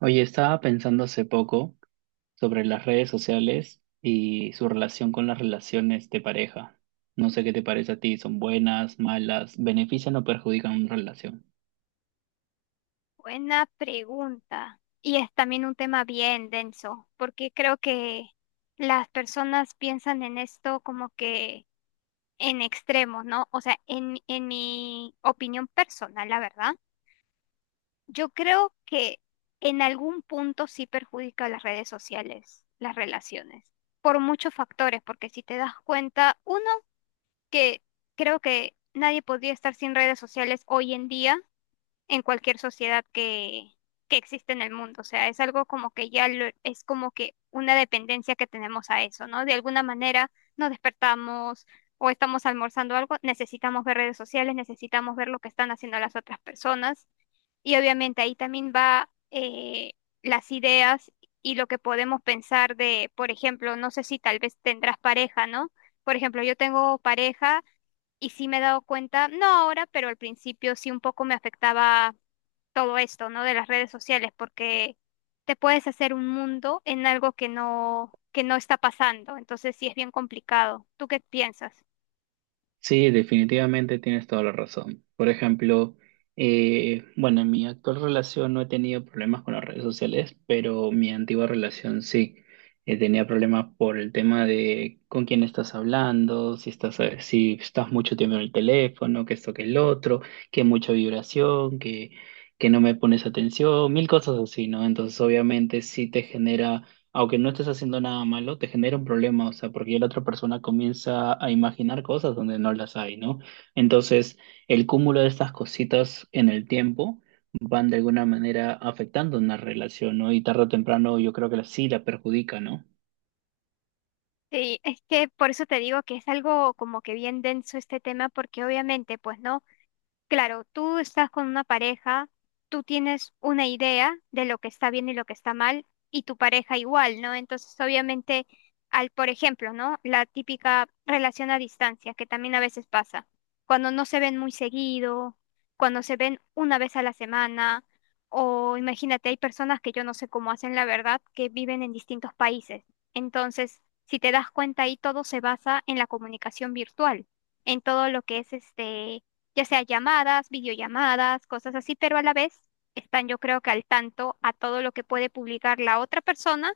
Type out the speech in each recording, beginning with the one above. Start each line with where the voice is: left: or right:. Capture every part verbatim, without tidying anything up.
right: Oye, estaba pensando hace poco sobre las redes sociales y su relación con las relaciones de pareja. No sé qué te parece a ti, ¿son buenas, malas, benefician o perjudican una relación?
left: Buena pregunta. Y es también un tema bien denso, porque creo que las personas piensan en esto como que en extremos, ¿no? O sea, en, en mi opinión personal, la verdad, yo creo que en algún punto sí perjudica a las redes sociales, las relaciones, por muchos factores, porque si te das cuenta, uno, que creo que nadie podría estar sin redes sociales hoy en día en cualquier sociedad que, que existe en el mundo. O sea, es algo como que ya lo- es como que una dependencia que tenemos a eso, ¿no? De alguna manera nos despertamos o estamos almorzando algo, necesitamos ver redes sociales, necesitamos ver lo que están haciendo las otras personas. Y obviamente ahí también va eh, las ideas y lo que podemos pensar de, por ejemplo, no sé si tal vez tendrás pareja, ¿no? Por ejemplo, yo tengo pareja y sí me he dado cuenta, no ahora, pero al principio sí un poco me afectaba todo esto, ¿no? De las redes sociales, porque te puedes hacer un mundo en algo que no, que no está pasando. Entonces sí es bien complicado. ¿Tú qué piensas?
right: Sí, definitivamente tienes toda la razón. Por ejemplo, eh, bueno, en mi actual relación no he tenido problemas con las redes sociales, pero mi antigua relación sí. Eh, tenía problemas por el tema de con quién estás hablando, si estás, eh, si estás mucho tiempo en el teléfono, que esto, que el otro, que mucha vibración, que, que no me pones atención, mil cosas así, ¿no? Entonces, obviamente, sí te genera, aunque no estés haciendo nada malo, te genera un problema, o sea, porque ya la otra persona comienza a imaginar cosas donde no las hay, ¿no? Entonces, el cúmulo de estas cositas en el tiempo van de alguna manera afectando una relación, ¿no? Y tarde o temprano yo creo que la- sí la perjudica, ¿no?
left: Sí, es que por eso te digo que es algo como que bien denso este tema, porque obviamente, pues, ¿no? Claro, tú estás con una pareja, tú tienes una idea de lo que está bien y lo que está mal, y tu pareja igual, ¿no? Entonces, obviamente, al, por ejemplo, ¿no? La típica relación a distancia, que también a veces pasa, cuando no se ven muy seguido, cuando se ven una vez a la semana, o imagínate, hay personas que yo no sé cómo hacen la verdad, que viven en distintos países. Entonces, si te das cuenta ahí, todo se basa en la comunicación virtual, en todo lo que es este, ya sea llamadas, videollamadas, cosas así, pero a la vez están yo creo que al tanto a todo lo que puede publicar la otra persona,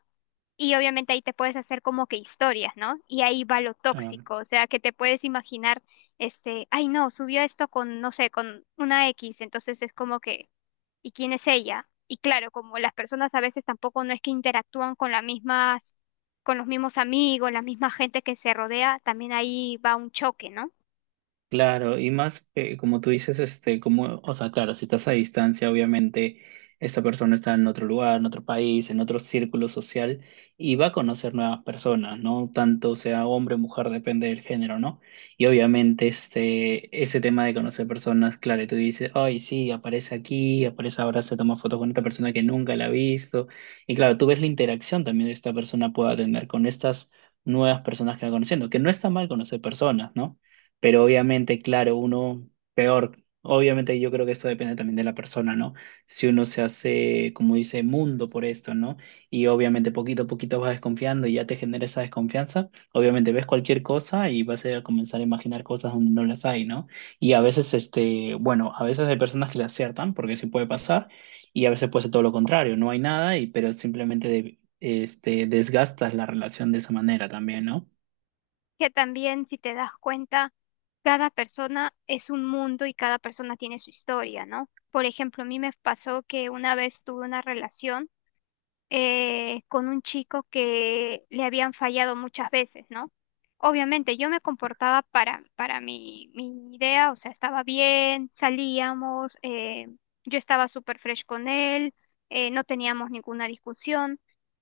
left: y obviamente ahí te puedes hacer como que historias, ¿no? Y ahí va lo
right: Ah,
left: tóxico, o sea, que te puedes imaginar, este, ay no, subió esto con, no sé, con una X, entonces es como que, ¿y quién es ella? Y claro, como las personas a veces tampoco no es que interactúan con las mismas, con los mismos amigos, la misma gente que se rodea, también ahí va un choque, ¿no?
right: claro, y más eh, como tú dices, este, como, o sea, claro, si estás a distancia, obviamente esa persona está en otro lugar, en otro país, en otro círculo social y va a conocer nuevas personas, ¿no? Tanto sea hombre o mujer, depende del género, ¿no? Y obviamente este, ese tema de conocer personas, claro, y tú dices, ay, sí, aparece aquí, aparece ahora, se toma fotos con esta persona que nunca la ha visto. Y claro, tú ves la interacción también que esta persona pueda tener con estas nuevas personas que va conociendo, que no está mal conocer personas, ¿no? Pero obviamente, claro, uno peor. Obviamente yo creo que esto depende también de la persona, ¿no? Si uno se hace, como dice, mundo por esto, ¿no? Y obviamente poquito a poquito vas desconfiando y ya te genera esa desconfianza. Obviamente ves cualquier cosa y vas a comenzar a imaginar cosas donde no las hay, ¿no? Y a veces, este, bueno, a veces hay personas que le aciertan, porque sí puede pasar, y a veces puede ser todo lo contrario, no hay nada, y pero simplemente de- este, desgastas la relación de esa manera también, ¿no?
left: Que también si te das cuenta, cada persona es un mundo y cada persona tiene su historia, ¿no? Por ejemplo, a mí me pasó que una vez tuve una relación eh, con un chico que le habían fallado muchas veces, ¿no? Obviamente yo me comportaba para, para mi, mi idea, o sea, estaba bien, salíamos, eh, yo estaba súper fresh con él, eh, no teníamos ninguna discusión.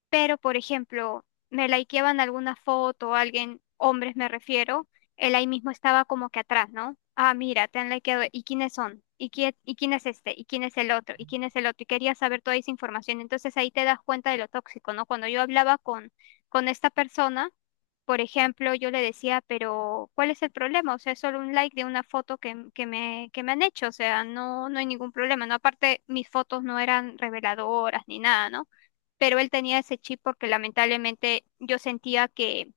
left: Pero, por ejemplo, me likeaban alguna foto alguien, hombres me refiero, él ahí mismo estaba como que atrás, ¿no? Ah, mira, te han likeado, ¿y quiénes son? ¿Y quién, ¿y quién es este? ¿Y quién es el otro? ¿Y quién es el otro? Y quería saber toda esa información. Entonces ahí te das cuenta de lo tóxico, ¿no? Cuando yo hablaba con, con esta persona, por ejemplo, yo le decía, pero ¿cuál es el problema? O sea, es solo un like de una foto que, que me, que me han hecho, o sea, no, no hay ningún problema, ¿no? Aparte, mis fotos no eran reveladoras ni nada, ¿no? Pero él tenía ese chip porque lamentablemente yo sentía que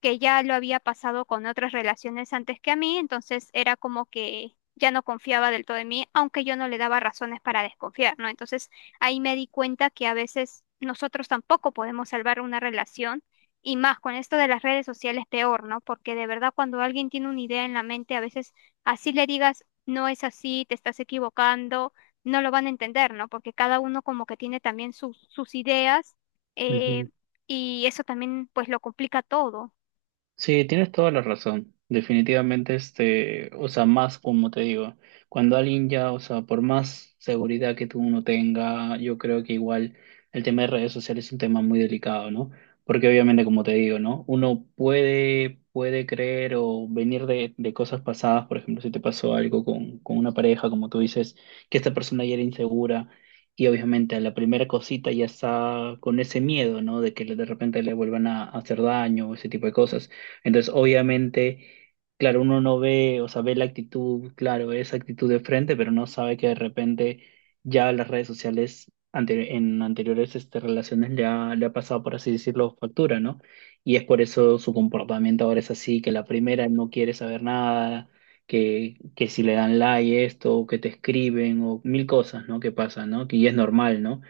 left: que ya lo había pasado con otras relaciones antes que a mí, entonces era como que ya no confiaba del todo en mí, aunque yo no le daba razones para desconfiar, ¿no? Entonces ahí me di cuenta que a veces nosotros tampoco podemos salvar una relación, y más con esto de las redes sociales peor, ¿no? Porque de verdad cuando alguien tiene una idea en la mente, a veces así le digas, no es así, te estás equivocando, no lo van a entender, ¿no? Porque cada uno como que tiene también sus sus ideas, eh,
right: Ujú.
left: y eso también pues lo complica todo.
right: Sí, tienes toda la razón. Definitivamente, este, o sea, más como te digo, cuando alguien ya, o sea, por más seguridad que tú uno tenga, yo creo que igual el tema de redes sociales es un tema muy delicado, ¿no? Porque obviamente, como te digo, ¿no? Uno puede, puede creer o venir de, de cosas pasadas, por ejemplo, si te pasó algo con, con una pareja, como tú dices, que esta persona ya era insegura. Y obviamente a la primera cosita ya está con ese miedo, ¿no? De que de repente le vuelvan a hacer daño o ese tipo de cosas. Entonces, obviamente, claro, uno no ve, o sea, ve la actitud, claro, esa actitud de frente, pero no sabe que de repente ya las redes sociales ante- en anteriores este, relaciones le ha, le ha pasado, por así decirlo, factura, ¿no? Y es por eso su comportamiento ahora es así, que la primera no quiere saber nada, que, que si le dan like esto, o que te escriben, o mil cosas, ¿no? Que pasan, ¿no? Que y es normal, ¿no?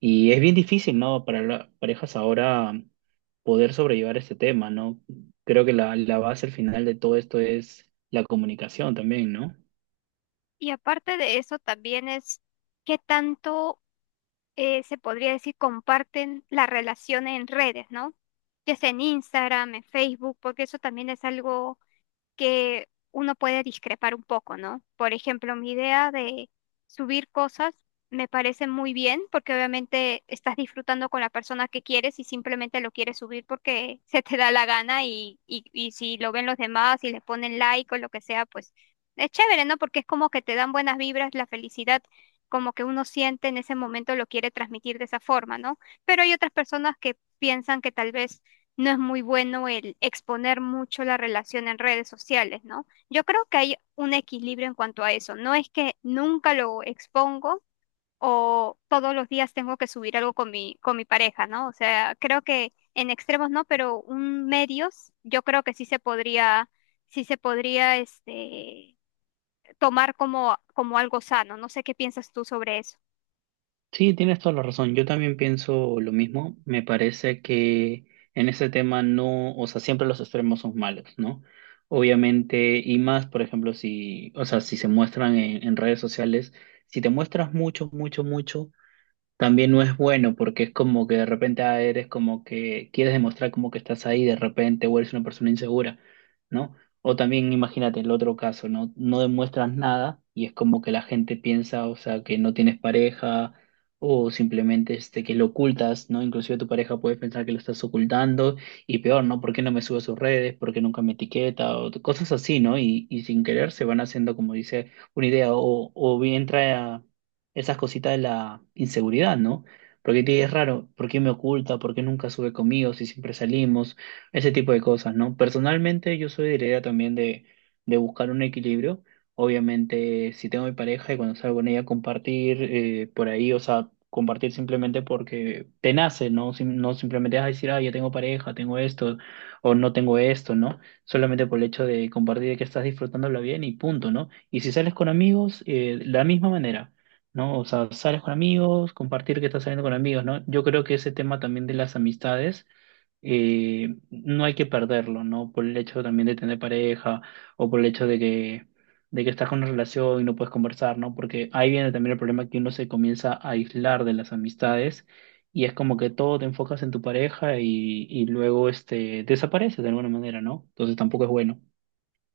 right: Y es bien difícil, ¿no? Para las parejas ahora poder sobrellevar este tema, ¿no? Creo que la, la base al final de todo esto es la comunicación también, ¿no?
left: Y aparte de eso, también es qué tanto eh, se podría decir comparten la relación en redes, ¿no? Ya sea en Instagram, en Facebook, porque eso también es algo que uno puede discrepar un poco, ¿no? Por ejemplo, mi idea de subir cosas me parece muy bien porque obviamente estás disfrutando con la persona que quieres y simplemente lo quieres subir porque se te da la gana y, y, y si lo ven los demás y le ponen like o lo que sea, pues es chévere, ¿no? Porque es como que te dan buenas vibras, la felicidad. Como que uno siente en ese momento lo quiere transmitir de esa forma, ¿no? Pero hay otras personas que piensan que tal vez no es muy bueno el exponer mucho la relación en redes sociales, ¿no? Yo creo que hay un equilibrio en cuanto a eso. No es que nunca lo expongo o todos los días tengo que subir algo con mi, con mi pareja, ¿no? O sea, creo que en extremos no, pero un medios yo creo que sí se podría, sí se podría este, tomar como, como algo sano. No sé qué piensas tú sobre eso.
right: Sí, tienes toda la razón. Yo también pienso lo mismo. Me parece que en ese tema no, o sea, siempre los extremos son malos, ¿no? Obviamente, y más, por ejemplo, si, o sea, si se muestran en, en redes sociales, si te muestras mucho, mucho, mucho. También no es bueno porque es como que de repente ah, eres como que quieres demostrar como que estás ahí de repente o eres una persona insegura, ¿no? O también imagínate el otro caso, ¿no? No demuestras nada y es como que la gente piensa, o sea, que no tienes pareja o simplemente este, que lo ocultas, ¿no? Inclusive tu pareja puede pensar que lo estás ocultando y peor, ¿no? ¿Por qué no me sube a sus redes? ¿Por qué nunca me etiqueta? O t- cosas así, ¿no? Y, y sin querer se van haciendo, como dice, una idea o, o bien trae a esas cositas de la inseguridad, ¿no? Porque te es raro, ¿por qué me oculta? ¿Por qué nunca sube conmigo si siempre salimos? Ese tipo de cosas, ¿no? Personalmente yo soy de la idea también de, de buscar un equilibrio. Obviamente, si tengo mi pareja y cuando salgo con ella, compartir eh, por ahí, o sea, compartir simplemente porque te nace, ¿no? Sim- no simplemente vas a decir, ah, ya tengo pareja, tengo esto, o no tengo esto, ¿no? Solamente por el hecho de compartir que estás disfrutándola bien y punto, ¿no? Y si sales con amigos, eh, la misma manera. ¿No? O sea, sales con amigos, compartir que estás saliendo con amigos, ¿no? Yo creo que ese tema también de las amistades eh, no hay que perderlo, ¿no? Por el hecho también de tener pareja o por el hecho de que, de que estás con una relación y no puedes conversar, ¿no? Porque ahí viene también el problema que uno se comienza a aislar de las amistades y es como que todo te enfocas en tu pareja y, y luego este, desapareces de alguna manera, ¿no? Entonces tampoco es bueno.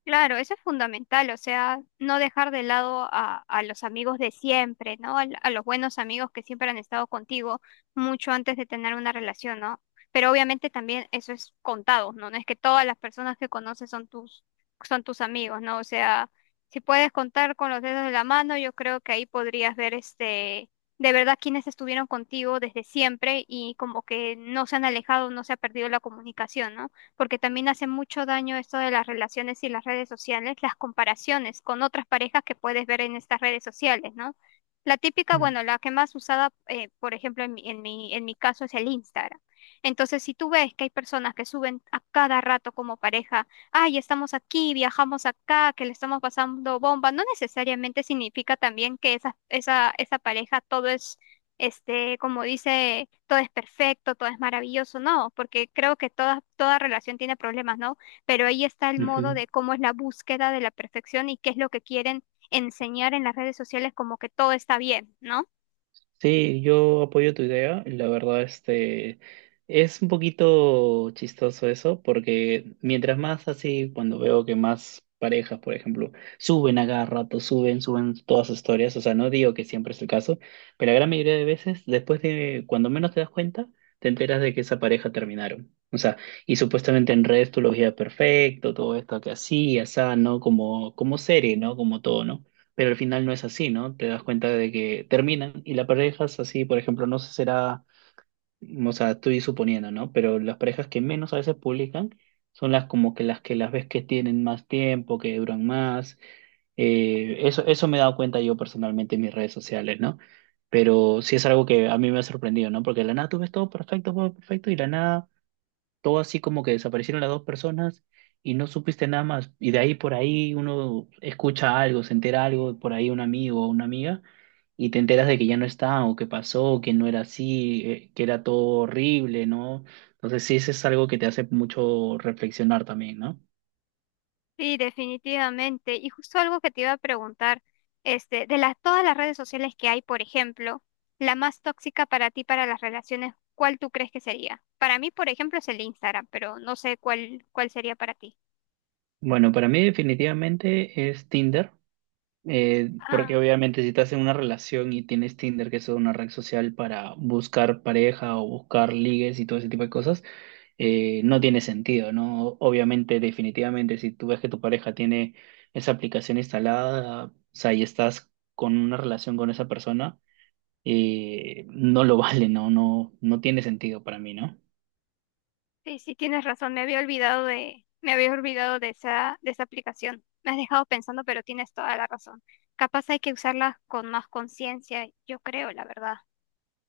left: Claro, eso es fundamental, o sea, no dejar de lado a, a los amigos de siempre, ¿no? Al- A, los buenos amigos que siempre han estado contigo mucho antes de tener una relación, ¿no? Pero obviamente también eso es contado, ¿no? No es que todas las personas que conoces son tus, son tus amigos, ¿no? O sea, si puedes contar con los dedos de la mano, yo creo que ahí podrías ver este, de verdad quienes estuvieron contigo desde siempre y como que no se han alejado, no se ha perdido la comunicación, ¿no? Porque también hace mucho daño esto de las relaciones y las redes sociales, las comparaciones con otras parejas que puedes ver en estas redes sociales, ¿no? La típica,
right: Mm,
left: bueno, la que más usada, eh, por ejemplo, en mi, en mi, en mi caso es el Instagram. Entonces, si tú ves que hay personas que suben a cada rato como pareja, ay, estamos aquí, viajamos acá, que le estamos pasando bomba, no necesariamente significa también que esa, esa, esa pareja todo es este, como dice, todo es perfecto, todo es maravilloso, no, porque creo que toda, toda relación tiene problemas, ¿no? Pero ahí está el modo
right: ujú.
left: de cómo es la búsqueda de la perfección y qué es lo que quieren enseñar en las redes sociales como que todo está bien, ¿no?
right: Sí, yo apoyo tu idea. La verdad, este, es un poquito chistoso eso, porque mientras más así, cuando veo que más parejas, por ejemplo, suben a cada rato, suben, suben todas sus historias, o sea, no digo que siempre es el caso, pero la gran mayoría de veces, después de, cuando menos te das cuenta, te enteras de que esa pareja terminaron. O sea, y supuestamente en redes tú lo veías perfecto, todo esto que así, asá, ¿no? Como, como serie, ¿no? Como todo, ¿no? Pero al final no es así, ¿no? Te das cuenta de que terminan y las parejas así, por ejemplo, no sé será, o sea, estoy suponiendo, ¿no? Pero las parejas que menos a veces publican son las como que las que las ves que tienen más tiempo, que duran más. Eh, eso, eso me he dado cuenta yo personalmente en mis redes sociales, ¿no? Pero sí es algo que a mí me ha sorprendido, ¿no? Porque de la nada tú ves todo perfecto, todo perfecto, y de la nada todo así como que desaparecieron las dos personas y no supiste nada más. Y de ahí por ahí uno escucha algo, se entera algo, por ahí un amigo o una amiga, y te enteras de que ya no está, o que pasó, que no era así, eh, que era todo horrible, ¿no? Entonces sí, eso es algo que te hace mucho reflexionar también, ¿no?
left: Sí, definitivamente. Y justo algo que te iba a preguntar, este, de las todas las redes sociales que hay, por ejemplo, la más tóxica para ti para las relaciones, ¿cuál tú crees que sería? Para mí, por ejemplo, es el Instagram, pero no sé cuál, cuál sería para ti.
right: Bueno, para mí definitivamente es Tinder, eh, porque
left: Ah.
right: obviamente si estás en una relación y tienes Tinder, que es una red social para buscar pareja o buscar ligues y todo ese tipo de cosas, eh, no tiene sentido, ¿no? Obviamente, definitivamente, si tú ves que tu pareja tiene esa aplicación instalada, o sea, y estás con una relación con esa persona, eh, no lo vale, ¿no? No, no tiene sentido para mí, ¿no?
left: Sí, sí, tienes razón, me había olvidado de, me había olvidado de esa, de esa aplicación. Me has dejado pensando, pero tienes toda la razón. Capaz hay que usarla con más conciencia, yo creo, la verdad.